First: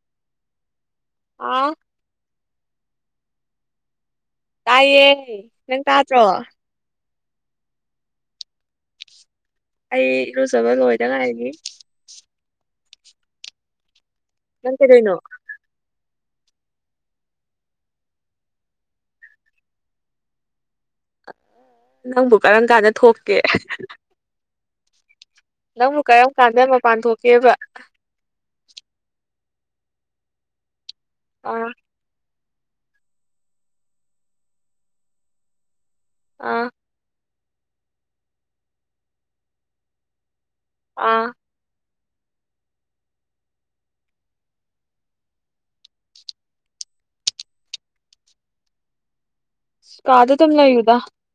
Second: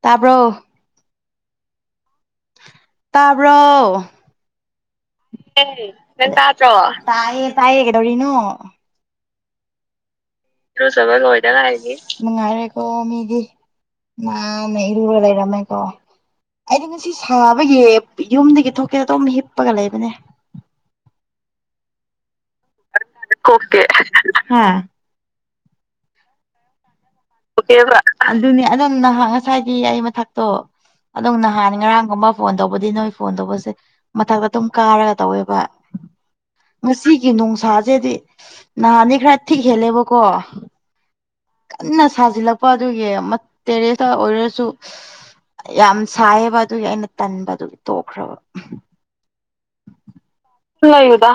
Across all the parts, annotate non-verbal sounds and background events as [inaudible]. ꯇꯥꯔꯕꯣ ꯑ ꯇꯥꯕꯔꯣ ꯇꯥꯏꯌꯦ ꯅꯪ ꯇꯥꯗ꯭ꯔꯣ ꯇꯥꯏꯌꯦ ꯇꯥꯏꯌꯦ ꯀꯩꯗꯧꯔꯤꯅꯣ ꯑꯩ ꯔꯨꯖꯕꯒ ꯍꯣꯏꯗ ꯏꯔꯨꯖꯕ ꯉ ꯂꯣꯏꯗ ꯍꯥꯏꯅꯤ ꯉꯥꯏꯔꯤ ꯅꯨꯡꯉꯥꯏꯔꯦꯀꯣ ꯃꯤꯗꯤ ꯅꯪ ꯥꯟꯟꯅ ꯀꯩꯗꯣꯏꯅꯣ ꯏꯔꯨꯔ ꯂꯩꯔꯝꯃꯦꯀꯣ ꯑꯩꯗꯤ ꯉꯁꯤ ꯁꯥꯕꯒꯤ ꯌꯨꯝꯗꯒꯤ ꯊꯣꯛꯀꯦꯗ ꯇꯣꯝꯅ ꯍꯤꯞꯄꯒ ꯂꯩꯕꯅꯦ ꯅꯪꯕꯨ ꯀꯔꯝ ꯀꯥꯟꯗ ꯊꯣꯛꯇ ꯈꯀꯦ ꯎꯝ ꯅꯕꯨ ꯀ ꯀꯥꯟꯗ ꯃꯥ ꯄꯥꯟꯊ ꯑꯗꯨꯅꯤ ꯑꯗꯨꯝ ꯅꯍꯥꯟ ꯉꯁꯥꯏꯒꯤ ꯑꯩ ꯃꯊꯛꯇꯣ ꯑꯗꯨꯝ ꯑꯥ ꯅꯍꯥꯟ ꯉꯔꯥꯡꯒꯨꯝꯕ ꯐꯣꯟ ꯇꯧꯕꯗꯤ ꯅꯣꯏ ꯐꯣꯟ ꯇꯧꯕꯁꯦ ꯃꯊꯛꯇ ꯑꯗꯨꯝ ꯀꯥꯔꯒ ꯇꯧꯋꯦꯕ ꯑꯥ ꯉꯁꯤꯒꯤ ꯅꯨꯡꯁꯥꯁꯦꯗꯤ ꯅꯍꯥꯟꯅꯤ ꯈꯔ ꯊꯤꯛ ꯍꯦꯜꯂꯦꯕꯀꯣ ꯑ ꯀꯟꯅ ꯁꯥꯖꯤꯜꯂꯛꯄ ꯑꯗꯨꯒꯤ ꯇꯦꯔꯦꯁꯇ ꯑꯣꯏꯔꯁꯨ ꯌꯥꯝ ꯁꯥꯏꯌꯦꯕ ꯑꯗꯨꯒꯤ ꯑꯩꯅ ꯇꯟꯕꯗꯨꯒꯤ ꯇꯣꯛꯈ꯭ꯔꯕ ꯀꯥꯗ ꯑꯗꯨꯝ ꯆ ꯂꯩꯌꯨꯗ ꯂꯩꯒꯗ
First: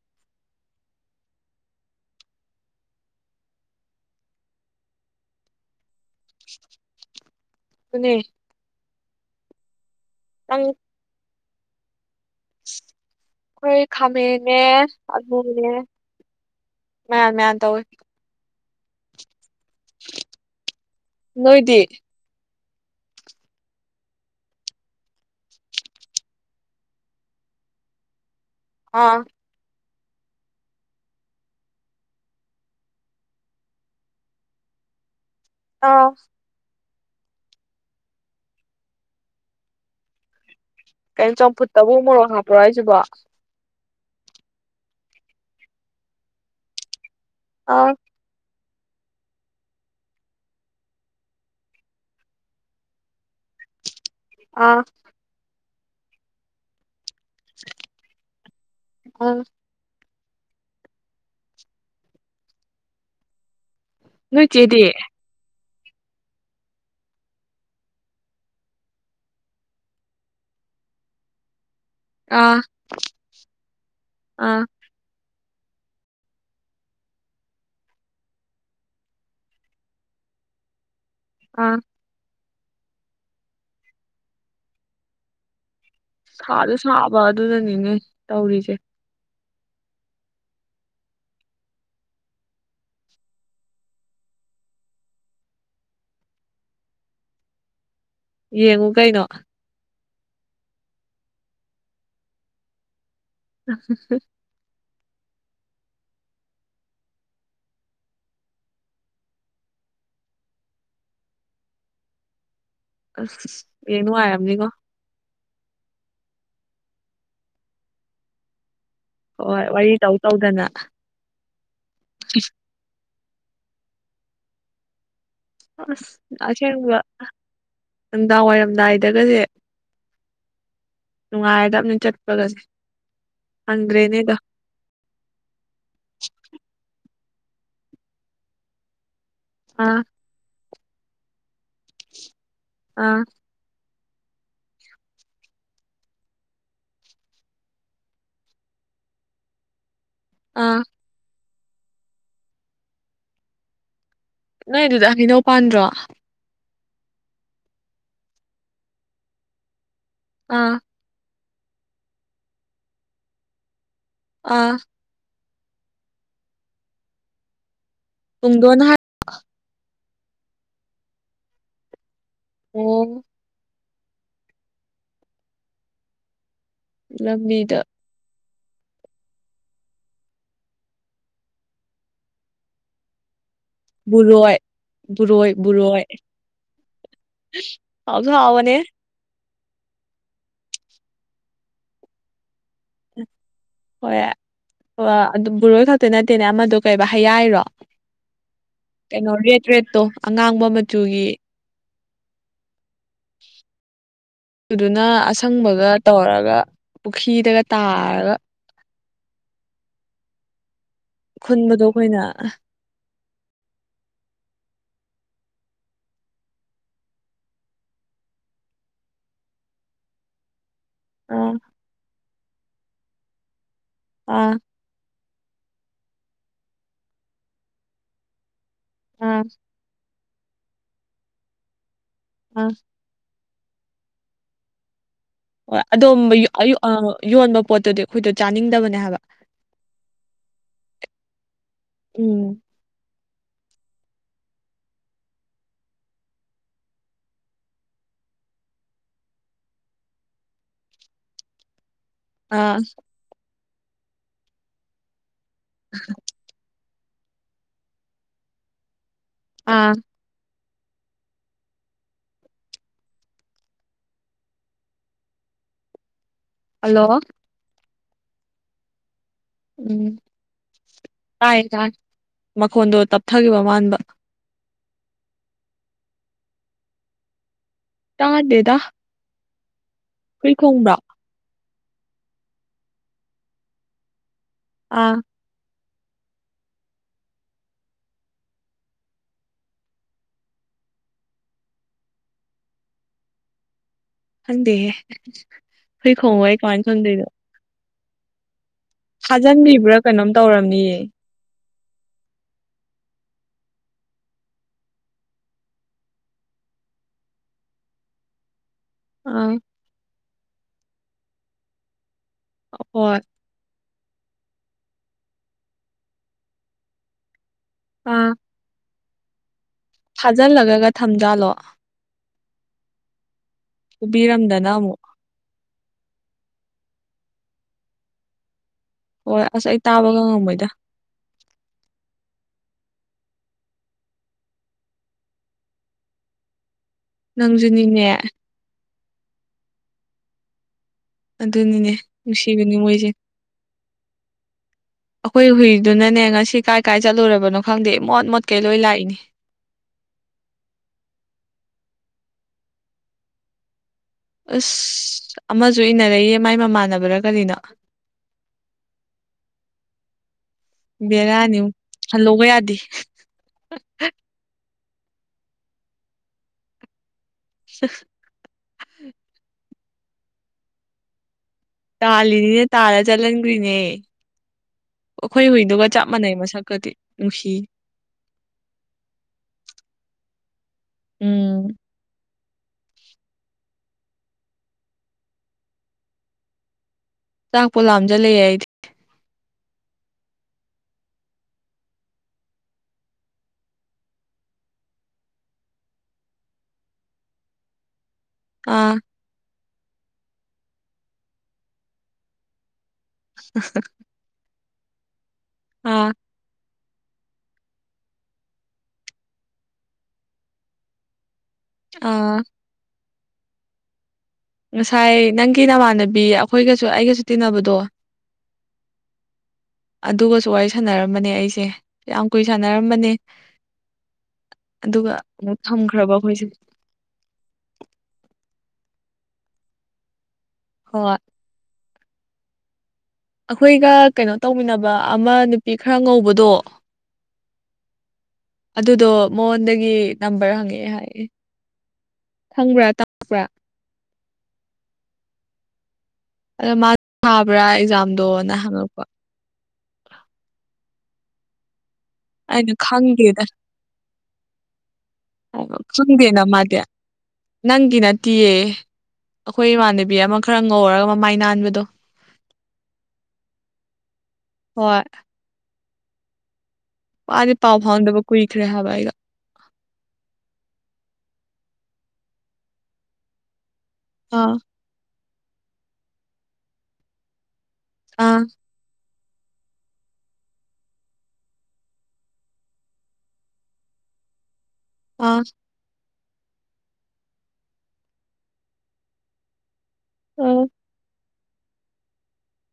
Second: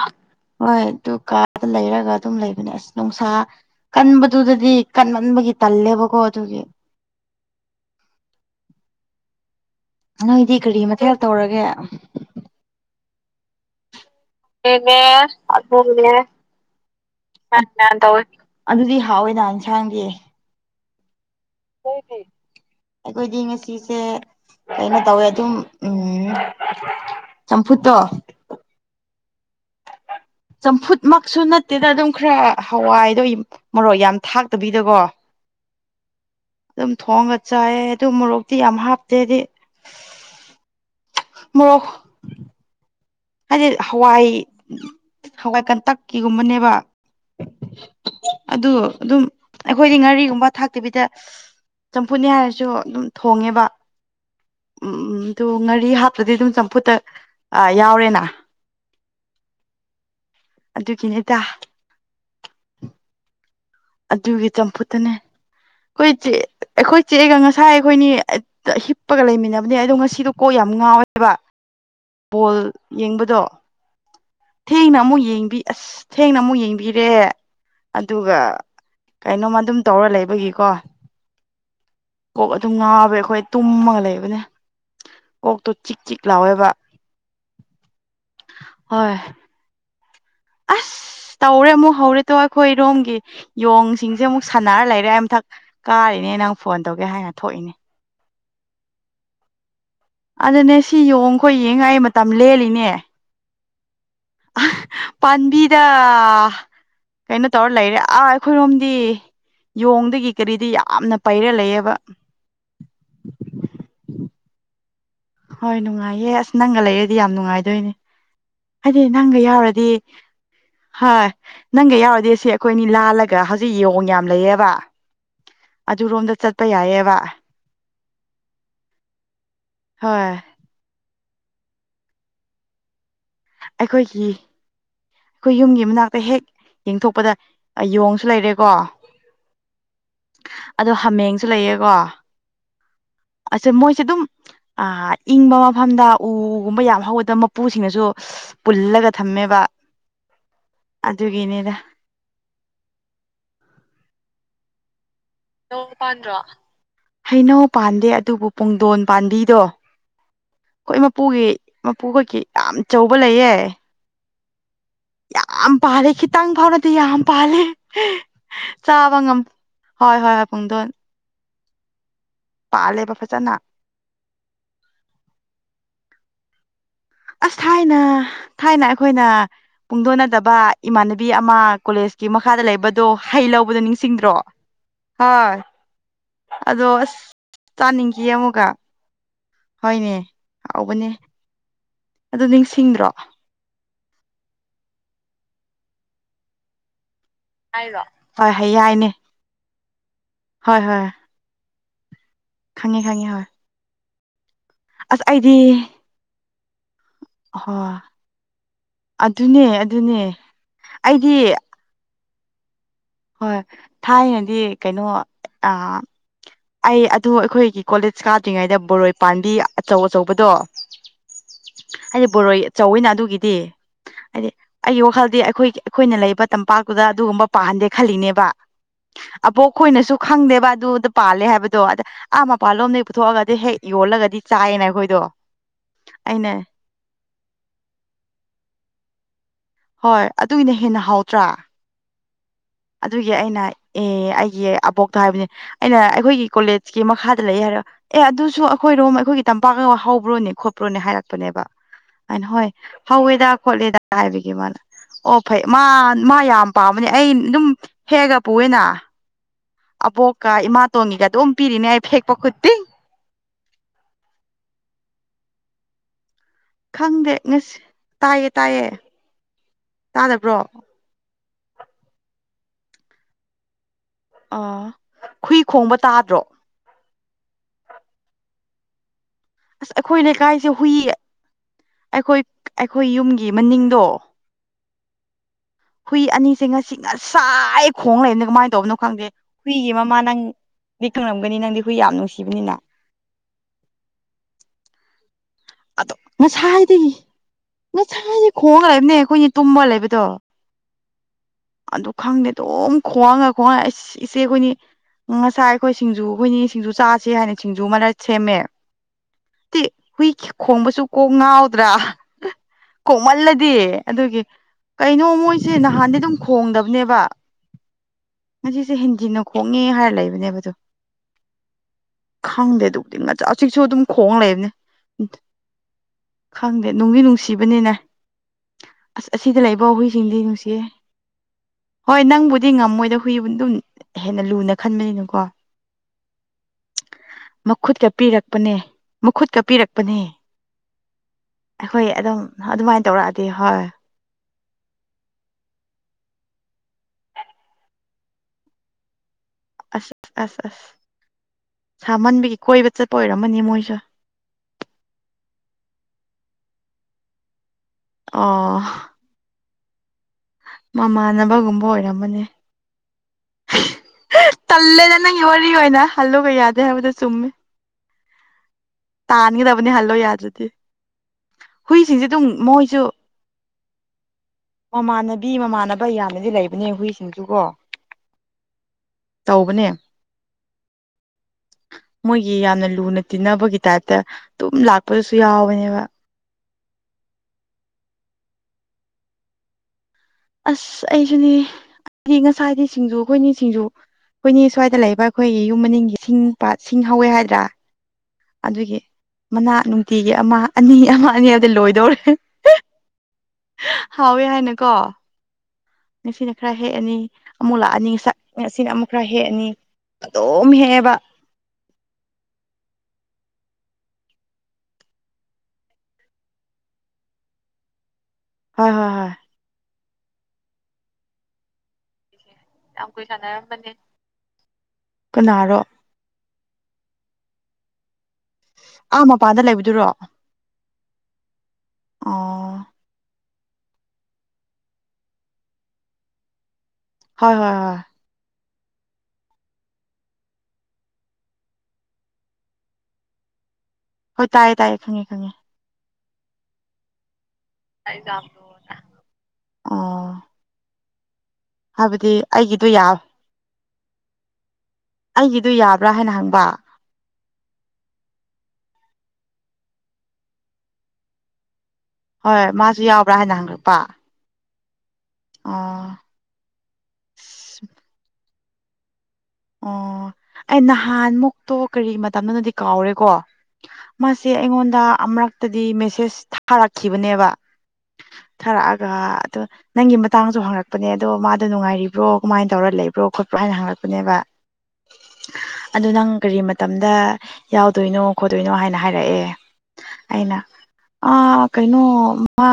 ꯍꯣꯏ ꯗꯨ ꯀꯥꯗ ꯂꯩꯔꯒ ꯑꯗꯨꯝ ꯂꯩꯕꯅꯦ ꯑꯁ ꯅꯨꯡꯁꯥ ꯀꯟꯕꯗꯨꯗꯗꯤ ꯀꯟꯃꯟꯕꯒꯤ ꯇꯜꯂꯦꯕꯀꯣ ꯑꯗꯨꯒꯤ ꯄꯨꯅꯦ ꯅꯣꯏꯗꯤ ꯅꯪ ꯀꯔꯤ ꯃꯊꯦꯜ ꯇꯧꯔꯒꯦ ꯑꯩꯈꯣꯏ ꯈꯥꯃꯦꯟꯅꯦ ꯅꯦ ꯑꯂꯨꯅꯦ ꯃꯌꯥꯟ ꯃꯌꯥꯟ ꯇꯧꯋꯦ ꯇꯧꯋ ꯑꯗꯨꯗꯤ ꯍꯥꯎꯋꯏꯗ ꯌꯦꯟꯁꯥꯡꯗꯤ ꯅꯣꯏꯗꯤ ꯑꯩꯈꯣꯏꯗꯤ ꯉꯁꯤꯁꯦ ꯑꯩꯅ ꯇꯧꯋꯦ ꯑꯗꯨꯝ ꯎꯝ ꯆꯝꯐꯨꯠꯇꯣ ꯑꯥ ꯆꯝꯐꯨꯠꯃꯛꯁꯨ ꯅꯠꯇꯦꯗ ꯑꯗꯨꯝ ꯈꯔ ꯍꯋꯥꯏꯗꯣ ꯃꯔꯣꯔꯣꯛ ꯌꯥꯝ ꯊꯥꯛꯇꯕꯤꯗꯒꯣ ꯑꯥ ꯑꯗꯨꯝ ꯊꯣꯡꯉ ꯆꯥꯏꯌꯦ ꯑꯗꯨ ꯃꯣꯔꯣꯛꯇꯤ ꯌꯥꯝ ꯍꯥꯞꯇꯦꯗꯤ ꯀꯩꯅꯣ ꯃꯣꯔꯣꯛ ꯆꯝꯐꯨꯠꯇꯕꯨꯃꯣ ꯍꯥꯞꯄ꯭ꯔꯣ ꯍꯥꯏꯁꯤꯕꯣ ꯍꯥꯏꯗꯤ ꯍꯋꯥꯏ ꯍꯋꯥꯏ ꯀꯟꯇꯛꯀꯤꯒꯨꯝꯕꯅꯦꯕ ꯑꯥ ꯑꯗꯨ ꯑꯗꯨꯝ ꯑꯩꯈꯣꯏꯗꯤ ꯉꯥꯔꯤꯒꯨꯝꯕ ꯊꯥꯛꯇꯕꯤꯗ ꯆꯝꯐꯨꯠꯅꯤ ꯍꯥꯏꯔꯁꯨ ꯑꯗꯨꯝ ꯊꯣꯡꯉꯦꯕ ꯑꯥ ꯎꯝ ꯑꯗꯨ ꯉꯥꯔꯤ ꯍꯥꯞꯄꯗꯤ ꯑꯗꯨꯝ ꯆꯝꯐꯨꯠꯇ ꯌꯥꯎꯔꯦꯅ ꯑꯣ ꯑꯗꯨꯒꯤꯅꯦꯗ ꯅꯣꯏ ꯑꯗꯨꯒꯤ ꯆꯦꯗꯤ ꯆꯝꯐꯨꯠꯇꯨꯅꯦ ꯑꯩꯈꯣꯏ ꯆꯦ ꯑꯩꯈꯣꯏ ꯆꯦꯑꯒ ꯉꯁꯥꯏ ꯑꯩꯈꯣꯏꯅꯤ ꯍꯤꯞꯄꯒ ꯂꯩꯃꯤꯟꯅꯕꯅꯦ ꯑꯗꯣ ꯉꯁꯤꯗꯣ ꯀꯣꯛ ꯌꯥꯝ ꯉꯥꯎꯋꯦ ꯕ ꯑꯥ ꯕꯣꯜ ꯌꯦꯡꯕꯗꯣ ꯑꯥ ꯊꯦꯡꯅ ꯑꯃꯨꯛ ꯌꯦꯡꯕꯤ ꯑꯁ ꯊꯦꯡꯅ ꯑꯃꯨꯛ ꯌꯦꯡꯕꯤꯔꯦ ꯑꯗꯨꯒ ꯀꯩꯅꯣꯃ ꯑꯗꯨꯝ ꯇꯧꯔ ꯂꯩꯕꯒꯤꯀꯣ ꯑꯥ ꯀꯣꯛ ꯑꯗꯨꯝ ꯉꯥꯎꯋꯦ ꯑꯩꯈꯣꯏ ꯇꯨꯝꯃꯒ ꯂꯩꯕꯅꯦ ꯀꯣꯛꯇꯣ ꯆꯤꯛ ꯆꯤꯛ ꯂꯥꯎꯋꯦꯕ ꯁꯥꯖꯨ ꯁꯥꯕ ꯑꯗꯨꯗꯅꯤꯅꯦ ꯇꯧꯔꯤꯖꯦ ꯍꯣꯏ ꯑꯁ ꯇꯧꯔꯦ ꯑꯃꯨꯛ ꯍꯧꯔꯦ ꯇꯣ ꯑꯩꯈꯣꯏ ꯏꯔꯣꯝꯒꯤ ꯌꯣꯡꯁꯤꯡꯁꯦ ꯑꯃꯨꯛ ꯁꯥꯟꯅꯔ ꯂꯩꯔꯦ ꯑꯩ ꯑꯃꯊꯛ ꯀꯥꯔꯤꯅꯦ ꯅꯪ ꯐꯣꯟ ꯇꯧꯒꯦ ꯍꯥꯏꯅ ꯊꯣꯛꯏꯅꯦ ꯌꯦꯡꯉꯨ ꯀꯩꯅꯣ ꯑꯗꯨꯅꯦ ꯁꯤ ꯌꯣꯡꯈꯣꯏ ꯌꯦꯡꯉꯥ ꯑꯩ ꯃꯇꯝ ꯂꯦꯜꯂꯤꯅꯦ [unintelligible] ꯄꯥꯟꯕꯤꯗ ꯀꯩꯅꯣ ꯇꯧꯔ ꯂꯩꯔꯦ ꯑꯥ ꯑꯩꯈꯣꯏꯔꯣꯝꯗꯤ ꯌꯣꯡꯗꯒꯤ ꯀꯔꯤꯗꯒꯤ ꯌꯥꯝꯅ ꯄꯩꯔ ꯂꯩꯌꯦꯕ ꯑꯁ ꯌꯦꯡ ꯅꯨꯡꯉꯥꯏꯔꯝꯅꯤꯀꯣ ꯍꯣꯏ ꯅꯨꯡꯉꯥꯏꯌꯦ ꯑꯁ ꯅꯪꯒ ꯂꯩꯔꯗꯤ ꯌꯥꯝ ꯅꯨꯡꯉꯥꯏꯗꯣꯏꯅꯦ ꯍꯥꯏꯗꯤ ꯅꯪꯒ ꯍꯣꯏ ꯌꯥꯎꯔꯗꯤ ꯋꯥꯔꯤ ꯇꯧ ꯇꯧꯗꯅ ꯍꯣꯏ ꯅꯪꯒ ꯌꯥꯎꯔꯗꯤ ꯁꯤ ꯑꯩꯈꯣꯏꯅꯤ ꯂꯥꯜꯂꯒ ꯍꯧꯖꯤꯛ ꯌꯣꯡ ꯌꯥꯝ ꯂꯩꯌꯦꯕ ꯑꯁ ꯑꯗꯨꯔꯣꯝꯗ ꯆꯠꯄ ꯑꯁꯦꯡꯕ ꯌꯥꯏꯑꯕ ꯅꯨꯡꯗꯥꯡ ꯋꯥꯏꯔꯝ ꯗꯥꯏꯗꯒꯥꯖꯦ ꯍꯣꯏ ꯅꯨꯡꯉꯥꯏꯔꯗꯧꯅꯤ ꯆꯠꯄꯒꯁꯦ ꯑꯩꯈꯣꯏꯒꯤ ꯍꯪꯗ꯭ꯔꯦꯅꯦꯗꯣ ꯑꯩꯈꯣꯏ ꯌꯨꯝꯒꯤ ꯃꯅꯥꯛꯇ ꯍꯦꯛ ꯌꯦꯡꯊꯣꯛꯄꯗ ꯌꯣꯡꯁꯨ ꯂꯩꯔꯦꯀꯣ ꯎꯝ ꯑꯗꯣ ꯍꯥꯃꯦꯡꯁꯨ ꯂꯩꯌꯦꯀꯣ ꯑꯥ ꯑꯁꯦ ꯃꯣꯏꯁꯦ ꯑꯗꯨꯝ ꯑꯥ ꯏꯪꯕ ꯃꯐꯝꯗ ꯎꯒꯨꯝꯕ ꯌꯥꯝ ꯍꯧꯕꯗ ꯃꯄꯨꯁꯤꯡꯅꯁꯨ ꯄꯨꯜꯂꯒ ꯊꯝꯃꯦꯕ ꯑꯥ ꯑꯗꯨꯒꯤꯅꯤꯗ ꯅꯣꯏ ꯑꯗꯨꯗ ꯍꯩꯅꯧ ꯍꯩꯅꯧ ꯄꯥꯟꯗ꯭ꯔꯣ ꯑꯃ ꯄꯥꯟꯗꯔꯣ ꯍꯩꯅꯧ ꯄꯥꯟꯗꯦ ꯑꯗꯨꯕꯨ ꯄꯨꯡꯗꯣꯟ ꯄꯥꯟꯕꯤꯗꯣ ꯑꯥ ꯑꯩꯈꯣꯏ ꯃꯄꯨꯒꯤ ꯃꯄꯨꯈꯩꯒꯤ ꯌꯥꯝ ꯆꯧꯕ ꯂꯩꯌꯦ ꯑꯥ ꯌꯥꯝ ꯄꯥꯜꯂꯦ ꯈꯤꯇꯥꯡ ꯐꯥꯎꯔꯗꯤ ꯌꯥꯝ ꯄꯥꯜꯂꯦ ꯄꯨꯡꯗꯣꯟ ꯍꯥꯏ ꯀꯥꯕ ꯉꯝ ꯍꯣꯏ ꯍꯣꯏ ꯍꯣꯏ ꯄꯨꯡꯗꯣꯟ ꯄꯥꯜꯂꯦꯕ ꯑꯣ ꯐꯖꯅ ꯑꯁ ꯂꯝꯕꯤꯗ ꯊꯥꯏꯅ ꯊꯥꯏꯅ ꯑꯩꯈꯣꯏꯅ ꯄꯨꯡꯗꯣꯟ ꯅꯠꯗꯕ ꯏꯃꯥꯟꯅꯕꯤ ꯑꯃ ꯀꯣꯂꯦꯖꯀꯤ ꯃꯈꯥꯗ ꯂꯩꯕꯗꯣ ꯍꯩ ꯂꯧꯕꯗꯣ ꯅꯤꯡ ꯕꯨꯔꯣꯏ ꯕꯨꯔꯣꯏ ꯕꯨꯔꯣꯏ ꯑꯗꯣ ꯑꯁ ꯆꯥꯅꯤꯡꯈꯤꯌꯦ ꯍꯥꯎꯁꯨ ꯑꯃꯨꯛꯀ ꯍꯥꯎꯕꯅꯦ ꯍꯣꯏꯅꯦ ꯍꯥꯎꯕꯅꯦ ꯑꯗꯨ ꯅꯤꯡꯁꯤꯡꯗ꯭ꯔꯣ ꯍꯣꯏ ꯑꯣ ꯑꯗꯨ ꯕꯣꯔꯣꯏ ꯈꯛꯇ ꯅꯠꯇꯦꯅꯦ ꯑꯃꯗꯣ ꯀꯩꯕꯥ ꯍꯥꯏꯌꯥꯏꯔꯣ ꯌꯥꯏꯔꯣ ꯍꯣꯏ ꯍꯩꯌꯥꯏꯅꯦ ꯔꯦꯠ ꯔꯦꯠ ꯇꯣ ꯑꯉꯥꯡꯕ ꯍꯣꯏ ꯍꯣꯏ ꯃꯆꯨꯒꯤ ꯈꯪꯉꯦ ꯈꯪꯉꯦ ꯍꯣꯏ ꯑꯗꯨꯅ ꯑꯁ ꯑꯩꯗꯤ ꯑꯁꯪꯕꯒ ꯇꯧꯔꯒ ꯄꯨꯈ꯭ꯔꯤꯗꯒ ꯍꯣꯏ ꯇꯥꯔꯒ ꯑꯗꯨꯅꯦ ꯑꯗꯨꯅꯦ ꯑꯩꯗꯤ ꯈꯨꯟꯕꯗꯣ ꯑꯩꯈꯣꯏꯅ ꯍꯣꯏ ꯊꯥꯏꯅꯗꯤ ꯀꯩꯅꯣ ꯑꯩ ꯑꯗꯨ ꯑꯩꯈꯣꯏꯒꯤ ꯀꯣꯂꯦꯖ ꯀꯥꯗ꯭ꯔꯤꯉꯩꯗ ꯕꯣꯔꯣꯏ ꯄꯥꯟꯕꯤ ꯑꯆꯧ ꯑꯆꯧꯕꯗꯣ ꯑ ꯍꯥꯏꯗꯤ ꯕꯣꯔꯣꯏ ꯑꯆꯧꯅ ꯑꯗꯨꯒꯤꯗꯤ ꯍꯥꯏꯗꯤ ꯑꯥ ꯑꯩ ꯋꯥꯈꯜꯗꯤ ꯑꯩꯈꯣꯏ ꯑꯩꯈꯣꯏꯅ ꯂꯩꯕ ꯇꯝꯄꯥꯛꯇꯨꯗ ꯑꯗꯨꯒꯨꯝꯕ ꯄꯥꯍꯟꯗꯦ ꯈꯜꯂꯤꯅꯦꯕ ꯑꯥ ꯑꯕꯣꯛ ꯑꯩꯈꯣꯏꯅꯁꯨ ꯈꯪꯗꯦꯕ ꯑꯗꯨꯗ ꯄꯥꯜꯂꯦ ꯍꯥꯏꯕꯗꯣ ꯑꯗꯥ ꯑꯥ ꯃꯄꯥꯜꯂꯣꯝꯗꯒꯤꯩ ꯄꯨꯊꯣꯛꯑꯒꯗꯤ ꯍꯦꯛ ꯌꯣꯜꯂꯒꯗꯤ ꯆꯥꯏꯌꯦꯅ ꯑꯩꯈꯣꯏꯗꯣ ꯑꯩꯅ ꯍꯣꯏ ꯑꯣ ꯌꯣꯟꯕ ꯄꯣꯠꯇꯨꯗꯤ ꯑꯩꯈꯣꯏꯗꯣ ꯆꯥꯅꯤꯡꯗꯕꯅꯦ ꯍꯥꯏꯕ ꯍꯣꯏ ꯑꯗꯨꯒꯤꯅ ꯍꯦꯟꯅ ꯍꯥꯎꯇ꯭ꯔꯥ ꯎꯝ ꯑꯗꯨꯒꯤ ꯑꯩꯅ ꯑꯦ ꯑꯩꯒꯤ ꯑꯕꯣꯛꯇ ꯍꯥꯏꯕꯅꯦ ꯑꯩꯅ ꯑꯩꯈꯣꯏꯒꯤ ꯀꯣꯂꯦꯖꯀꯤ ꯃꯈꯥꯗ ꯂꯩ ꯍꯥꯏꯔ ꯑꯦ ꯑꯗꯨꯁꯨ ꯑꯩꯈꯣꯏꯔꯣꯝ ꯑꯩꯈꯣꯏꯒꯤ ꯇꯝꯄꯥꯛꯀ ꯋꯥ ꯍꯧꯕ꯭ꯔꯣꯅꯦ ꯈꯣꯠꯄ꯭ꯔꯣꯅꯦ ꯍꯥꯏꯔꯛꯄꯅꯦꯕ ꯍꯥꯏꯅ ꯍꯣꯏ ꯑꯥ ꯍꯧꯋꯦꯗ ꯈꯣꯠꯂꯦꯗ ꯀꯥꯏꯕꯒꯤ ꯃꯥꯅ ꯑꯣ ꯐꯩ ꯃꯥ ꯃꯥ ꯌꯥꯝ ꯄꯥꯝꯕꯅꯦ ꯑꯩ ꯑꯗꯨꯝ ꯍꯦꯛꯒ ꯄꯨꯑꯦꯅ ꯑꯥ ꯑꯕꯣꯛꯀ ꯏꯃꯥꯇꯣꯟꯒꯤꯒ ꯑꯗꯨꯝ ꯄꯤꯔꯤꯅꯦ ꯑꯩ ꯐꯦꯛꯄ ꯈꯨꯠꯇꯤ ꯍꯜꯂꯣ ꯈꯪꯗꯦ ꯉꯁꯤ ꯇꯥꯏꯌꯦ ꯇꯥꯏꯌꯦ ꯎꯝ ꯇꯥꯗꯕ꯭ꯔꯣ ꯇꯥꯏꯌꯦ ꯇꯥꯏ ꯃꯈꯣꯟꯗꯣ ꯇꯞꯊꯈꯤꯕ ꯃꯥꯟꯕ ꯑꯣ ꯍꯨꯏ ꯈꯣꯡꯕ ꯇꯥꯗ꯭ꯔꯣ ꯇꯥꯗꯦꯗ ꯑꯁ ꯑꯩꯈꯣꯏ ꯂꯩꯀꯥꯏꯁꯦ ꯍꯨꯏ ꯑꯩꯈꯣꯏ ꯑꯩꯈꯣꯏ ꯌꯨꯝꯒꯤ ꯃꯅꯤꯡꯗꯣ ꯑꯝ ꯍꯨꯏ ꯑꯅꯤꯁꯦ ꯉꯁꯤ ꯉꯁꯥꯏ ꯈꯣꯡ ꯂꯩꯅ ꯀꯃꯥꯏꯅ ꯇꯧꯕꯅꯣ ꯈꯪꯗꯦ ꯍꯨꯏꯒꯤ ꯃꯃꯥ ꯅꯪꯗꯤ ꯈꯪꯂꯝꯒꯅꯤ ꯅꯪꯗꯤ ꯍꯨꯏ ꯌꯥꯝ ꯅꯨꯡꯁꯤꯕꯅꯤꯅ ꯈꯪꯗꯦꯍꯦ ꯍꯨꯏ ꯈꯣꯡꯉꯣ ꯑꯩ ꯀꯃꯥꯏ ꯈꯪꯗꯣꯏꯅꯣ ꯉꯁꯥꯁꯦ ꯈꯣꯡꯒ ꯂꯩꯕꯅꯦ ꯑꯩꯈꯣꯏꯅꯦ ꯇꯨꯝꯕ ꯐꯥꯖꯟꯕꯤꯕ꯭ꯔꯥ ꯂꯩꯕꯗꯣ ꯀꯩꯅꯣꯝ ꯇꯧꯔꯝꯅꯤꯌꯦ ꯑꯗꯨ ꯈꯪꯗꯦ ꯑꯗꯨꯝ ꯈ꯭ꯋꯥꯡꯉ ꯈ꯭ꯋꯥꯡꯉ ꯏꯆꯦꯈꯣꯏꯅꯤ ꯉꯁꯥꯏ ꯑꯩꯈꯣꯏ ꯁꯤꯡꯖꯨ ꯍꯈꯣꯏꯅꯤ ꯁꯤꯡꯖꯨ ꯆꯥꯥꯁꯦ ꯍꯥꯏꯅ ꯁꯤꯡꯖꯨ ꯃꯔꯅꯛ ꯁꯦꯝꯃꯦ ꯑꯝ ꯇꯤ ꯍꯨꯏ ꯈꯣꯡꯕꯁꯨ ꯀꯣꯛ ꯉꯥꯎꯗ꯭ꯔꯥ ꯍꯣꯏ ꯀꯣꯛꯃꯜꯂꯗꯤ ꯑꯗꯨꯒꯤ ꯀꯩꯅꯣ ꯃꯣꯏꯁꯦ ꯅꯍꯥꯟꯗꯤ ꯑꯗꯨꯝ ꯈꯣꯡꯗꯕꯅꯦꯕ ꯑ ꯉꯁꯤꯁꯦ ꯍꯦꯟꯖꯤꯟꯅ ꯈꯣꯡꯉꯦ ꯍꯥꯏꯔ ꯂꯩꯕꯅꯦꯕꯗꯣ ꯐꯥꯖꯤꯜꯂꯒꯒ ꯊꯝꯖꯥꯜꯂꯣ ꯈꯪꯗꯦ ꯑꯗꯨ ꯃꯆꯥ ꯑꯛꯁꯨ ꯑꯗꯨꯝ ꯈꯣꯡ ꯂꯩꯕꯅꯤ ꯐꯨꯕꯤꯔꯝꯗꯅ ꯑꯃꯨꯛ ꯈꯪꯗꯦ ꯅꯨꯡꯒꯤ ꯅꯨꯡꯁꯤꯕꯅꯤꯅꯦ ꯑꯁ ꯍꯣꯏ ꯑꯁꯤꯗ ꯑꯩ ꯂꯩꯕ ꯇꯥꯕꯒ ꯍꯨꯏꯁꯤꯡꯗꯤ ꯉꯝꯃꯣꯏꯗ ꯅꯨꯡꯁꯤꯌꯦ ꯍꯣꯏ ꯅꯪꯕꯨꯗꯤ ꯉꯝꯃꯣꯏꯗ ꯍꯨꯏ ꯑꯗꯨꯝ ꯍꯦꯟꯅ ꯂꯨꯅ ꯈꯟꯕꯅꯤꯅꯀꯣ [inaudible] ꯅꯪꯁꯨꯅꯤꯅꯦ ꯃꯈꯨꯠꯀ ꯄꯤꯔꯛꯄꯅꯦ ꯃꯈꯨꯠꯀ ꯄꯤꯔꯛꯄꯅꯦ ꯑꯗꯨꯅꯤꯅꯦ ꯑꯩꯈꯣꯏ ꯑꯗꯨꯝ ꯅꯨꯡꯁꯤꯕꯅꯤ ꯑꯗꯨꯃꯥꯏꯅ ꯃꯣꯏꯁꯦ ꯇꯧꯔꯛꯑꯗꯤ ꯍꯣꯏ [inaudible] ꯑꯩꯈꯣꯏ ꯍꯨꯏꯗꯨꯅꯅꯦ ꯉꯁꯤ ꯀꯥꯏ ꯀꯥꯏ ꯆꯠꯂꯨꯔꯕꯅꯣ ꯈꯪꯗꯦ ꯃꯣꯠ ꯃꯣꯠꯀꯩ ꯂꯣꯏ ꯂꯥꯛꯏꯅꯤ ꯑꯁ ꯑꯁ ꯑꯁ ꯑꯁ ꯁꯥꯃꯟꯕꯒꯤ ꯀꯣꯏꯕ ꯆꯠꯄ ꯑꯣꯏꯔꯝꯃꯅꯤ ꯃꯣꯏꯁꯨ ꯑꯁ ꯑꯃꯁꯨ ꯏꯟꯅꯔꯛꯌꯦ ꯃꯥꯏ ꯃꯃꯥꯟꯅꯕ꯭ꯔꯥ ꯀꯔꯤꯅꯣ ꯑꯣ ꯕꯦꯔꯅꯤ ꯃꯃꯥꯟꯅꯕꯒꯨꯝꯕ ꯍ ꯑꯣꯏꯔꯝꯃꯅꯤ ꯂꯧꯕ ꯌꯥꯗꯦ ꯇꯜꯂꯦꯗ ꯅꯪꯒꯤ ꯋꯥꯔꯤ ꯑꯣꯏꯅ ꯍꯜꯂꯨꯒ ꯌꯥꯗꯦ ꯍꯥꯏꯕꯗꯣ ꯆꯨꯝꯃꯦ ꯁꯤ ꯇꯅꯤꯗꯕꯅꯤ ꯍꯥꯜꯂꯣ ꯌꯥꯗꯗꯤ ꯇꯥꯜꯂꯤꯅꯤꯅꯦ ꯇꯥꯜꯂ ꯆꯠꯍꯟꯈ꯭ꯔꯤꯅꯦ ꯑꯩꯈꯣꯏ ꯃꯃꯥꯟꯅꯕꯤ ꯍꯨꯏꯗꯨꯒ ꯃꯃꯥꯟꯅꯕ ꯆꯞ ꯃꯥꯟꯅꯩ ꯌꯥꯝꯅꯗꯤ ꯂꯩꯕꯅꯦ ꯃꯁꯛꯀꯗꯤ ꯅꯨꯡꯁꯤ ꯍꯨꯏꯁꯤꯡꯗꯨꯀꯣ ꯇꯧꯕꯅꯦ ꯎꯝ ꯃꯣꯏꯒꯤ ꯌꯥꯝꯅ ꯂꯨꯅ ꯇꯤꯟꯅꯕꯒꯤ ꯇꯥꯏꯞꯇ ꯑꯗꯨꯝ ꯂꯥꯛꯄꯗꯨꯁꯨ ꯌꯥꯎꯕꯅꯦꯕ ꯆꯥꯛꯄꯣ ꯂꯥꯝꯖ ꯂꯩ ꯍꯥꯏꯗꯤ ꯑꯁ ꯑꯩꯁꯨꯅꯤ ꯑꯩꯗꯤ ꯉꯁꯥꯏꯗꯤ ꯁꯤꯡꯖꯨ ꯑꯩꯈꯣꯏꯅꯤ ꯁꯤꯡꯖꯨ ꯍꯈꯣꯏꯅꯤ ꯁ꯭ꯋꯥꯏꯗ ꯂꯩꯕ ꯑꯩꯈꯣꯏꯒꯤ ꯌꯨꯝ ꯃꯅꯤꯡꯒꯤ ꯁꯤꯡ ꯄꯥꯠ ꯁꯤꯡ ꯍꯧꯋꯦ ꯍꯥꯏꯗ꯭ꯔꯥ ꯑꯥ ꯑꯗꯨꯒꯤ ꯃꯅꯥ ꯅꯨꯡꯇꯤꯒꯤ ꯑꯃ ꯑꯅꯤ ꯑꯃ ꯑꯅꯤ ꯑꯗꯨ ꯂꯣꯏꯗꯧꯔꯦ ꯑ ꯍꯥꯎꯋꯦ ꯍꯥꯏꯅꯀꯣ ꯑ ꯉꯁꯤꯅ ꯈꯔ ꯍꯦꯛꯑꯅꯤ ꯑꯃꯨꯛ ꯂꯥꯛꯑꯅꯤ ꯉ ꯉꯁꯤꯅ ꯑꯃꯨꯛ ꯈꯔ ꯍꯦꯛꯑꯅꯤ ꯑꯗꯣꯝꯍꯦꯕ ꯑꯥ ꯉꯁꯥꯏ ꯅꯪꯒꯤ ꯅꯃꯥꯟꯅꯕꯤ ꯑꯩꯈꯣꯏꯒꯁꯨ ꯑꯩꯒꯁꯨ ꯇꯤꯟꯅꯕꯗꯣ ꯍꯣꯏ ꯍꯣꯏ ꯍꯣꯏ ꯑꯗꯨꯒꯁꯨ ꯋꯥꯔꯤ ꯁꯥꯟꯅꯔꯝꯕꯅꯦ ꯑꯩꯁꯦ ꯌꯥꯝ ꯀꯨꯏ ꯌꯥꯝ ꯁꯥꯟꯅꯔꯝꯕꯅꯦ ꯀꯨꯏ ꯁꯥꯟꯅꯔꯝꯕꯅꯦ ꯑꯗꯨꯒ ꯑꯃꯨꯛ ꯀꯅꯥꯔꯣ ꯊꯝꯈ꯭ꯔꯕ ꯑꯩꯈꯣꯏꯁ ꯑꯥ ꯃꯄꯥꯟꯗ ꯂꯩꯕꯗꯨꯔꯣ ꯍꯣꯏ ꯑꯣ ꯑꯩꯈꯣꯏꯒ ꯀꯩꯅꯣ ꯇꯧꯃꯤꯟꯅꯕ ꯑꯃ ꯅꯨꯄꯤ ꯈꯔ ꯉꯧꯕꯗꯣ ꯍꯣꯏ ꯍꯣꯏ ꯍꯣꯏ ꯑꯗꯨꯗꯣ ꯃꯉꯣꯟꯗꯒꯤ ꯅꯝꯕꯔ ꯍꯪꯉꯛꯑꯦ ꯍꯥꯏ ꯈꯪꯕ꯭ꯔꯥ ꯇꯥꯕ꯭ꯔꯥ ꯍꯣꯏ ꯇꯥꯏꯌꯦ ꯇꯥꯏꯌꯦ ꯈꯪꯉꯦ ꯈꯪꯉꯦ ꯑꯗꯣ ꯃꯥ ꯊꯥꯕ꯭ꯔꯥ ꯑꯦꯛꯖꯥꯝꯗꯣꯅ ꯍꯪꯉꯛꯄ ꯑꯥ ꯍꯥꯏꯕꯗꯤ ꯑꯩꯅ ꯑꯩꯒꯤꯗꯣ ꯌꯥꯋ ꯑꯩꯒꯤꯗꯣ ꯌꯥꯕ꯭ꯔꯥ ꯍꯥꯏꯅ ꯆꯨꯝꯗꯦꯅ ꯍꯪꯕ ꯃꯥꯗꯤꯦ ꯅꯪꯒꯤ ꯅꯠꯇꯤꯌꯦ ꯑꯩꯈꯣꯏ ꯏꯃꯥꯟꯅꯕꯤ ꯑꯃ ꯈꯔ ꯉꯧꯔꯒ ꯃꯃꯥꯏ ꯅꯥꯟꯕꯗꯣ ꯍꯣꯏ ꯃꯥꯁꯨ ꯌꯥꯎꯕ꯭ꯔꯥ ꯍꯥꯏꯅ ꯍꯪꯉꯛꯄ ꯍ ꯑꯥ ꯋꯥꯗꯤ ꯄꯥꯎ ꯐꯥꯎꯗꯕ ꯀꯨꯏꯈ꯭ꯔꯦ ꯍꯥꯏꯕ ꯑꯩꯗꯣ ꯑꯣ ꯑꯩ ꯅꯍꯥꯟꯃꯨꯛꯇꯣ ꯀꯔꯤ ꯃꯇꯝꯗꯨꯅꯗꯤ ꯀꯥꯎꯔꯦꯀꯣ ꯃꯥꯁꯦ ꯑꯥ ꯑꯩꯉꯣꯟꯗ ꯑꯃꯨꯔꯛꯇꯗꯤ ꯃꯦꯁꯦꯁ ꯊꯥꯔꯛꯈꯤꯕꯅꯦꯕ ꯑꯥ ꯊꯥꯔꯛꯑꯒ ꯑ ꯅꯪꯒꯤ ꯃꯇꯥꯡꯁꯨ ꯍꯪꯂꯛꯄꯅꯦ ꯑꯗꯣ ꯃꯥꯗꯣ ꯅꯨꯡꯉꯥꯏꯔꯤꯕ꯭ꯔꯣ ꯀꯃꯥꯏꯅ ꯇꯧꯔꯒ ꯂꯩꯕ꯭ꯔꯣ ꯈꯣꯠꯄ꯭ꯔꯣ ꯍꯥꯏꯅ ꯍꯪꯪꯂꯛꯄꯅꯦꯕ ꯎ ꯑꯗꯨ ꯅꯪ ꯀꯔꯤ ꯃꯇꯝꯗ ꯌꯥꯎꯗꯣꯏꯅꯣ ꯈꯣꯠꯇꯣꯏꯅꯣ ꯍꯥꯏꯅ ꯍꯥꯏꯔꯛꯑꯦ ꯑꯅ ꯑꯥ ꯑ ꯀꯩꯅꯣ ꯃꯥ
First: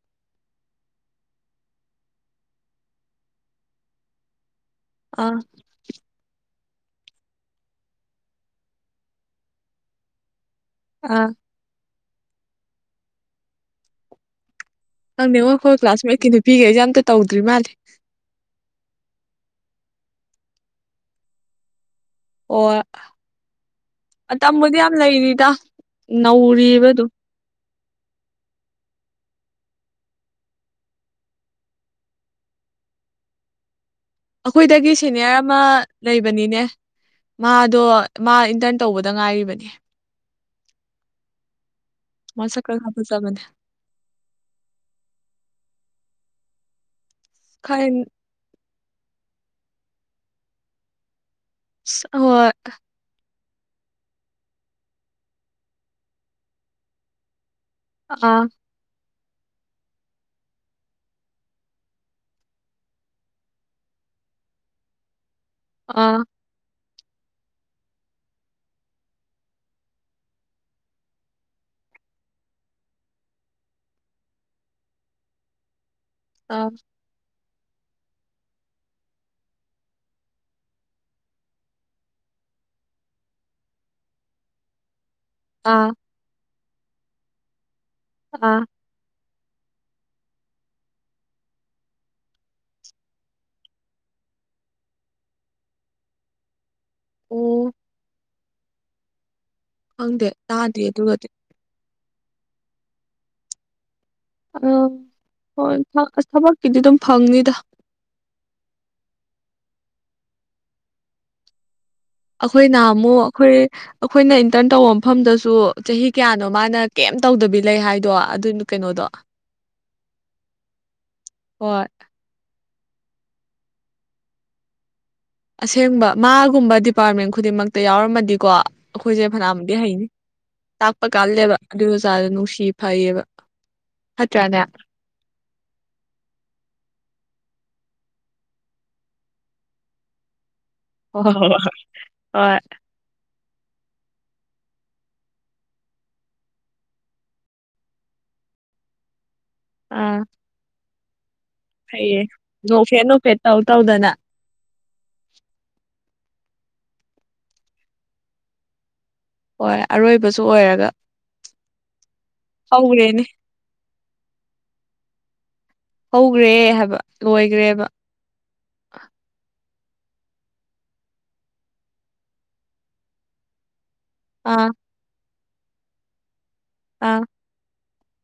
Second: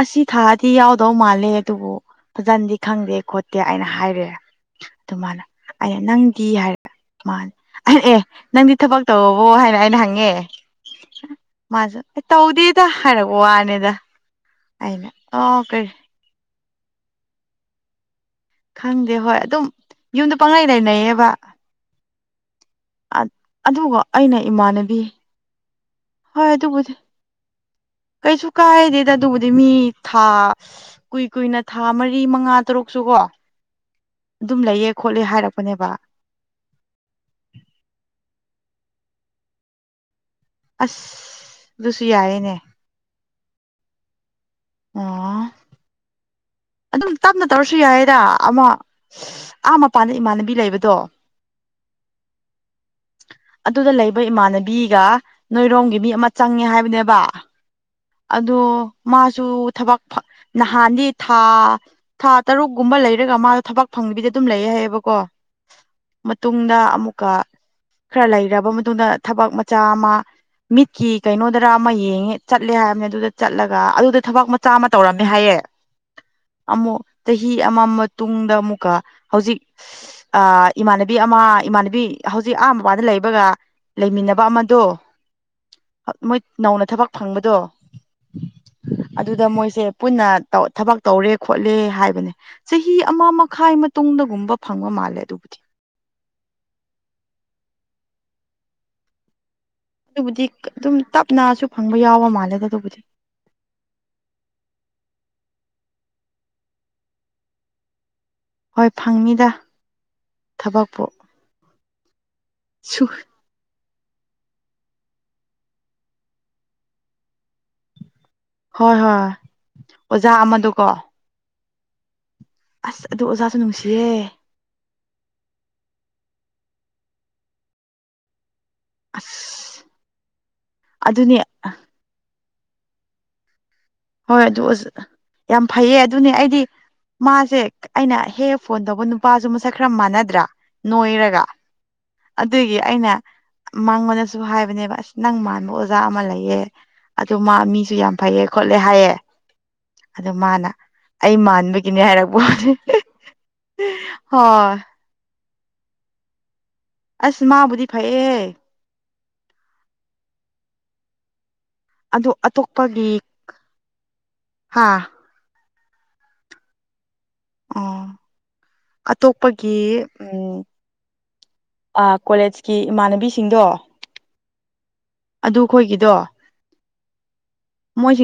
ꯑꯁꯤ ꯊꯥꯗꯤ ꯌꯥꯎꯗꯧ ꯃꯥꯜꯂꯦ ꯑꯗꯨꯕꯨ ꯐꯖꯅꯗꯤ ꯈꯪꯗꯦ ꯈꯣꯠꯇꯦ ꯑꯅ ꯍꯥꯏꯔꯦ ꯑꯗꯨ ꯑꯥ ꯃꯥꯅ ꯑꯩ ꯅꯪꯗꯤ ꯍꯥꯏꯔ ꯃꯥꯅꯦ ꯑꯦ ꯅꯪꯗꯤ ꯊꯕꯛ ꯇꯧꯕꯣ ꯍꯥꯏꯅ ꯑꯩꯅ ꯍꯪꯉꯦ ꯑꯥ ꯃꯥꯁꯨ ꯑꯦ ꯇꯧꯗꯦꯗ ꯍꯥꯏꯔꯛꯄ ꯋꯥꯅꯤꯗ ꯑꯩꯅ ꯑꯣ ꯅꯪꯅꯦꯉꯣꯈꯣꯏ ꯀꯩ ꯀ꯭ꯂꯥꯁꯃꯦꯠꯀꯤ ꯅꯨꯄꯤꯒꯤꯒ ꯑꯦꯖꯥ ꯑꯝꯇ ꯇꯧꯗ꯭ꯔꯤ ꯃꯥꯜꯜꯂꯤ ꯈꯪꯗꯦ ꯍꯣꯏ ꯑꯗꯨꯝ ꯌꯨꯝꯗ ꯄꯪꯉꯥꯏ ꯂꯩꯅꯩꯌꯦꯕ ꯑꯣ ꯑꯗꯨꯒ ꯑꯩꯅ ꯏꯃꯥꯟꯅꯕꯤ ꯁꯤꯗ ꯍꯣꯏ ꯑꯗꯨꯕꯨꯗꯤ ꯀꯩꯁꯨ ꯀꯥꯏꯗꯦꯗ ꯑꯗꯨꯕꯨꯗꯤ ꯃꯤ ꯊꯥ ꯀꯨꯏ ꯀꯨꯏꯅ ꯊꯥ ꯃꯔꯤ ꯃꯉꯥ ꯇꯔꯨꯛꯁꯨ ꯀꯣ ꯑꯗꯨꯝ ꯂꯩꯌꯦ ꯑꯩꯈꯣꯏꯗꯒꯤ ꯈꯣꯠꯂꯦ ꯁꯦꯅꯤꯌꯥꯔ ꯑꯃ ꯍꯥꯏꯔꯛꯄꯅꯦꯕ ꯂꯩꯕꯅꯤꯅꯦ ꯃꯥꯗꯣ ꯃꯥ ꯏꯟꯇꯔꯟ ꯇꯧꯕꯗ ꯉꯥꯏꯔꯤꯕꯅꯤ ꯑꯁ ꯨꯁꯤ ꯌꯥꯏ ꯃ ꯁ ꯀ ꯍꯥꯄ ꯆ ꯃ ꯑꯥ ꯑꯗꯨꯝ ꯇꯞꯅ ꯇꯧꯔꯁꯨ ꯈꯔ ꯌꯥꯏꯌꯦꯗ ꯑꯃ ꯑꯥ ꯃꯄꯥꯟꯗ ꯏꯃꯥꯟꯅꯕꯤ ꯂꯩꯕꯗꯣ ꯑꯣ ꯑꯗꯨꯗ ꯂꯩꯕ ꯏꯃꯥꯟꯅꯕꯤꯒ ꯅꯣꯏꯔꯣꯝꯒꯤ ꯃꯤ ꯑꯃ ꯆꯪꯉꯦ ꯍꯥꯏꯕꯅꯦꯕ ꯑꯥ ꯑꯗꯣ ꯃꯥꯁꯨ ꯊꯕꯛ ꯅꯍꯥꯟꯗꯤ ꯊꯥ ꯊꯥ ꯇꯔꯨꯛꯀꯨꯝꯕ ꯂꯩꯔꯒ ꯃꯥꯗꯣ ꯊꯕꯛ ꯐꯪꯕꯤꯗ ꯑꯗꯨꯝ ꯂꯩꯌꯦ ꯍꯥꯏꯌꯦꯕꯀꯣ ꯑ ꯃꯇꯨꯡꯗ ꯑꯃꯨꯛꯀ ꯈꯔ ꯂꯩꯔꯕ ꯃꯇꯨꯡꯗ ꯊꯕꯛ ꯃꯆꯥ ꯑꯃ ꯃꯤꯠꯀꯤ ꯀꯩꯅꯣꯗꯔꯥ ꯑꯃ ꯌꯦꯡꯉꯦ ꯆꯠꯂꯦ ꯍꯥꯏꯔꯅꯦ ꯑꯗꯨꯗ ꯆꯠꯂꯒ ꯑꯗꯨꯗ ꯊꯕꯛ ꯃꯆꯥ ꯑꯃ ꯇꯧꯔꯝꯃꯦ ꯍꯥꯏꯌꯦꯦ ꯑꯥ ꯑꯃꯨꯛ ꯆꯍꯤ ꯑꯃ ꯃꯇꯨꯡꯗ ꯑꯃꯨꯛꯀ ꯍꯧꯖꯤꯛ ꯑ ꯏꯃꯥꯟꯅꯕꯤ ꯑꯃ ꯏꯃꯥꯟꯅꯕꯤ ꯍꯧꯖꯤꯛ ꯑꯍꯝꯕ ꯋꯥꯗ ꯂꯩꯕꯒ ꯂꯩꯃꯤꯟꯅꯕ ꯑꯃꯗꯣ ꯑꯥ ꯃꯣꯏ ꯅꯧꯅ ꯊꯕꯛ ꯐꯪꯕꯗꯣ ꯑ ꯑꯗꯨꯗ ꯃꯣꯏꯁꯦ ꯄꯨꯟꯅ ꯊꯕꯛ ꯇꯧꯔꯦ ꯈꯣꯠꯂꯦ ꯍꯥꯏꯕꯅꯦ ꯆꯍꯤ ꯑꯃ ꯃꯈꯥꯏ ꯃꯇꯨꯡꯗꯒꯨꯝꯕ ꯐꯪꯕ ꯃꯥꯜꯂꯦ ꯑꯗꯨꯕꯨꯗꯤ ꯑꯣ ꯈꯪꯗꯦ ꯑꯗꯨꯕꯨꯗꯤ ꯇꯥꯗꯦ ꯑꯗꯨꯝ ꯑꯗꯨꯒꯗꯤ ꯇꯞꯅꯁꯨ ꯐꯪꯕ ꯌꯥꯎꯕ ꯃꯥꯜꯂꯦꯗ ꯑꯗꯨꯕꯨꯗꯤ ꯑꯥ ꯍꯣꯏ ꯑꯁ ꯊꯕꯛꯀꯤꯗꯤ ꯑꯗꯨꯝ ꯐꯪꯅꯤꯗ ꯍꯣꯏ ꯐꯪꯅꯤꯗ ꯊꯕꯛꯄꯨ ꯁꯨ ꯑꯩꯈꯣꯏꯅꯍꯃꯨꯛ ꯑꯩꯈꯣꯏ ꯑꯩꯈꯣꯏꯅ ꯏꯟꯇꯔꯟ ꯇꯧꯕ ꯃꯐꯝꯗꯁꯨ ꯆꯍꯤ ꯀꯌꯥꯅꯣ ꯃꯥꯅ ꯀꯩꯝ ꯇꯧꯗꯕꯤ ꯂꯩ ꯍꯥꯏꯗꯣ ꯑꯗꯨ ꯍꯣꯏ ꯀꯩꯅꯣꯗꯣ ꯍꯣꯏ ꯑꯣꯖꯥ ꯑꯃꯗꯣꯀꯣ ꯍꯣꯏ ꯑꯁ ꯑꯗꯨ ꯑꯣꯖꯥꯁꯨ ꯅꯨꯡꯁꯤꯌꯦ ꯑꯁꯦꯡꯕ ꯃꯥꯒꯨꯝꯕ ꯗꯤꯄꯥꯔꯠꯃꯦꯟ ꯈꯨꯗꯤꯡꯃꯛꯇ ꯌꯥꯎꯔꯝꯃꯗꯤꯀꯣ ꯑꯩꯈꯣꯏꯁꯦ ꯐꯅꯃꯗꯤ ꯑꯁ ꯍꯩꯅꯤ ꯇꯥꯛꯄ ꯑꯗꯨꯅꯦ ꯀꯥꯂꯦꯕ ꯑꯗꯨ ꯑꯣꯖꯥꯗ ꯅꯨꯡꯁꯤ ꯐꯩꯌꯦꯕ ꯍꯣꯏ ꯐꯠꯇ꯭ꯔꯥꯅꯦ ꯑꯗꯨ ꯌꯥꯝ ꯐꯩꯌꯦ ꯑꯗꯨꯅꯤ ꯑꯩꯗꯤ ꯃꯥꯁꯦ ꯑꯩꯅ ꯍꯦꯛ ꯍꯦꯛ ꯐꯣꯟ ꯇꯧꯕ ꯅꯨꯄꯥꯁꯨ ꯃꯁꯛ ꯈꯔ ꯃꯥꯟꯅꯗ꯭ꯔꯥ ꯍꯣꯏ ꯍꯣꯏ ꯅꯣꯏꯔꯒ ꯍꯣꯏ ꯍꯣꯏ ꯑꯗꯨꯒꯤ ꯑꯩꯅ ꯃꯥꯡꯕꯅꯁꯨ ꯍꯥꯏꯕꯅꯦꯕ ꯑꯁ ꯅꯪ ꯃꯥꯟꯕ ꯑꯣꯖꯥ ꯑꯃ ꯂꯩꯌꯦ ꯑꯗꯨ ꯃꯤꯁꯨ ꯌꯥꯝ ꯐꯩꯌꯦ ꯈꯣꯠꯂꯦ ꯍꯥꯏꯌꯦ ꯑꯥ ꯑ ꯃꯥꯅ ꯑꯩ ꯃꯥꯟꯕꯒꯤ ꯀꯅꯦ ꯐꯩꯌꯦ ꯍꯥꯏꯦꯔꯛꯄ ꯅꯣꯛꯐꯦꯠ ꯅꯣꯛꯐꯦꯠ ꯇꯧ ꯇꯧꯗꯅ ꯍ ꯑꯁ ꯃꯥꯕꯨꯗꯤ ꯐꯩꯌꯦ ꯍꯣꯏ ꯑꯔꯣꯏꯕꯁꯨ ꯑꯣꯏꯔꯒ ꯑꯣ ꯑꯇꯣꯞꯄꯒꯤ ꯍꯧꯈ꯭ꯔꯦꯅꯦ ꯍꯥ ꯍꯧꯈ꯭ꯔꯦ ꯍꯥꯏꯕ ꯂꯣꯏꯈ꯭ꯔꯦꯕ ꯑꯣ ꯑꯇꯣꯞꯄꯒꯤ ꯎꯝ ꯀꯣꯂꯦꯖꯀꯤ ꯏꯃꯥꯟꯅꯕꯤꯁꯤꯡꯗꯣ ꯑꯥ ꯑꯗꯨ ꯑꯩꯈꯣꯏꯒꯤꯗꯣ ꯑꯥ ꯃꯣꯏꯁꯨ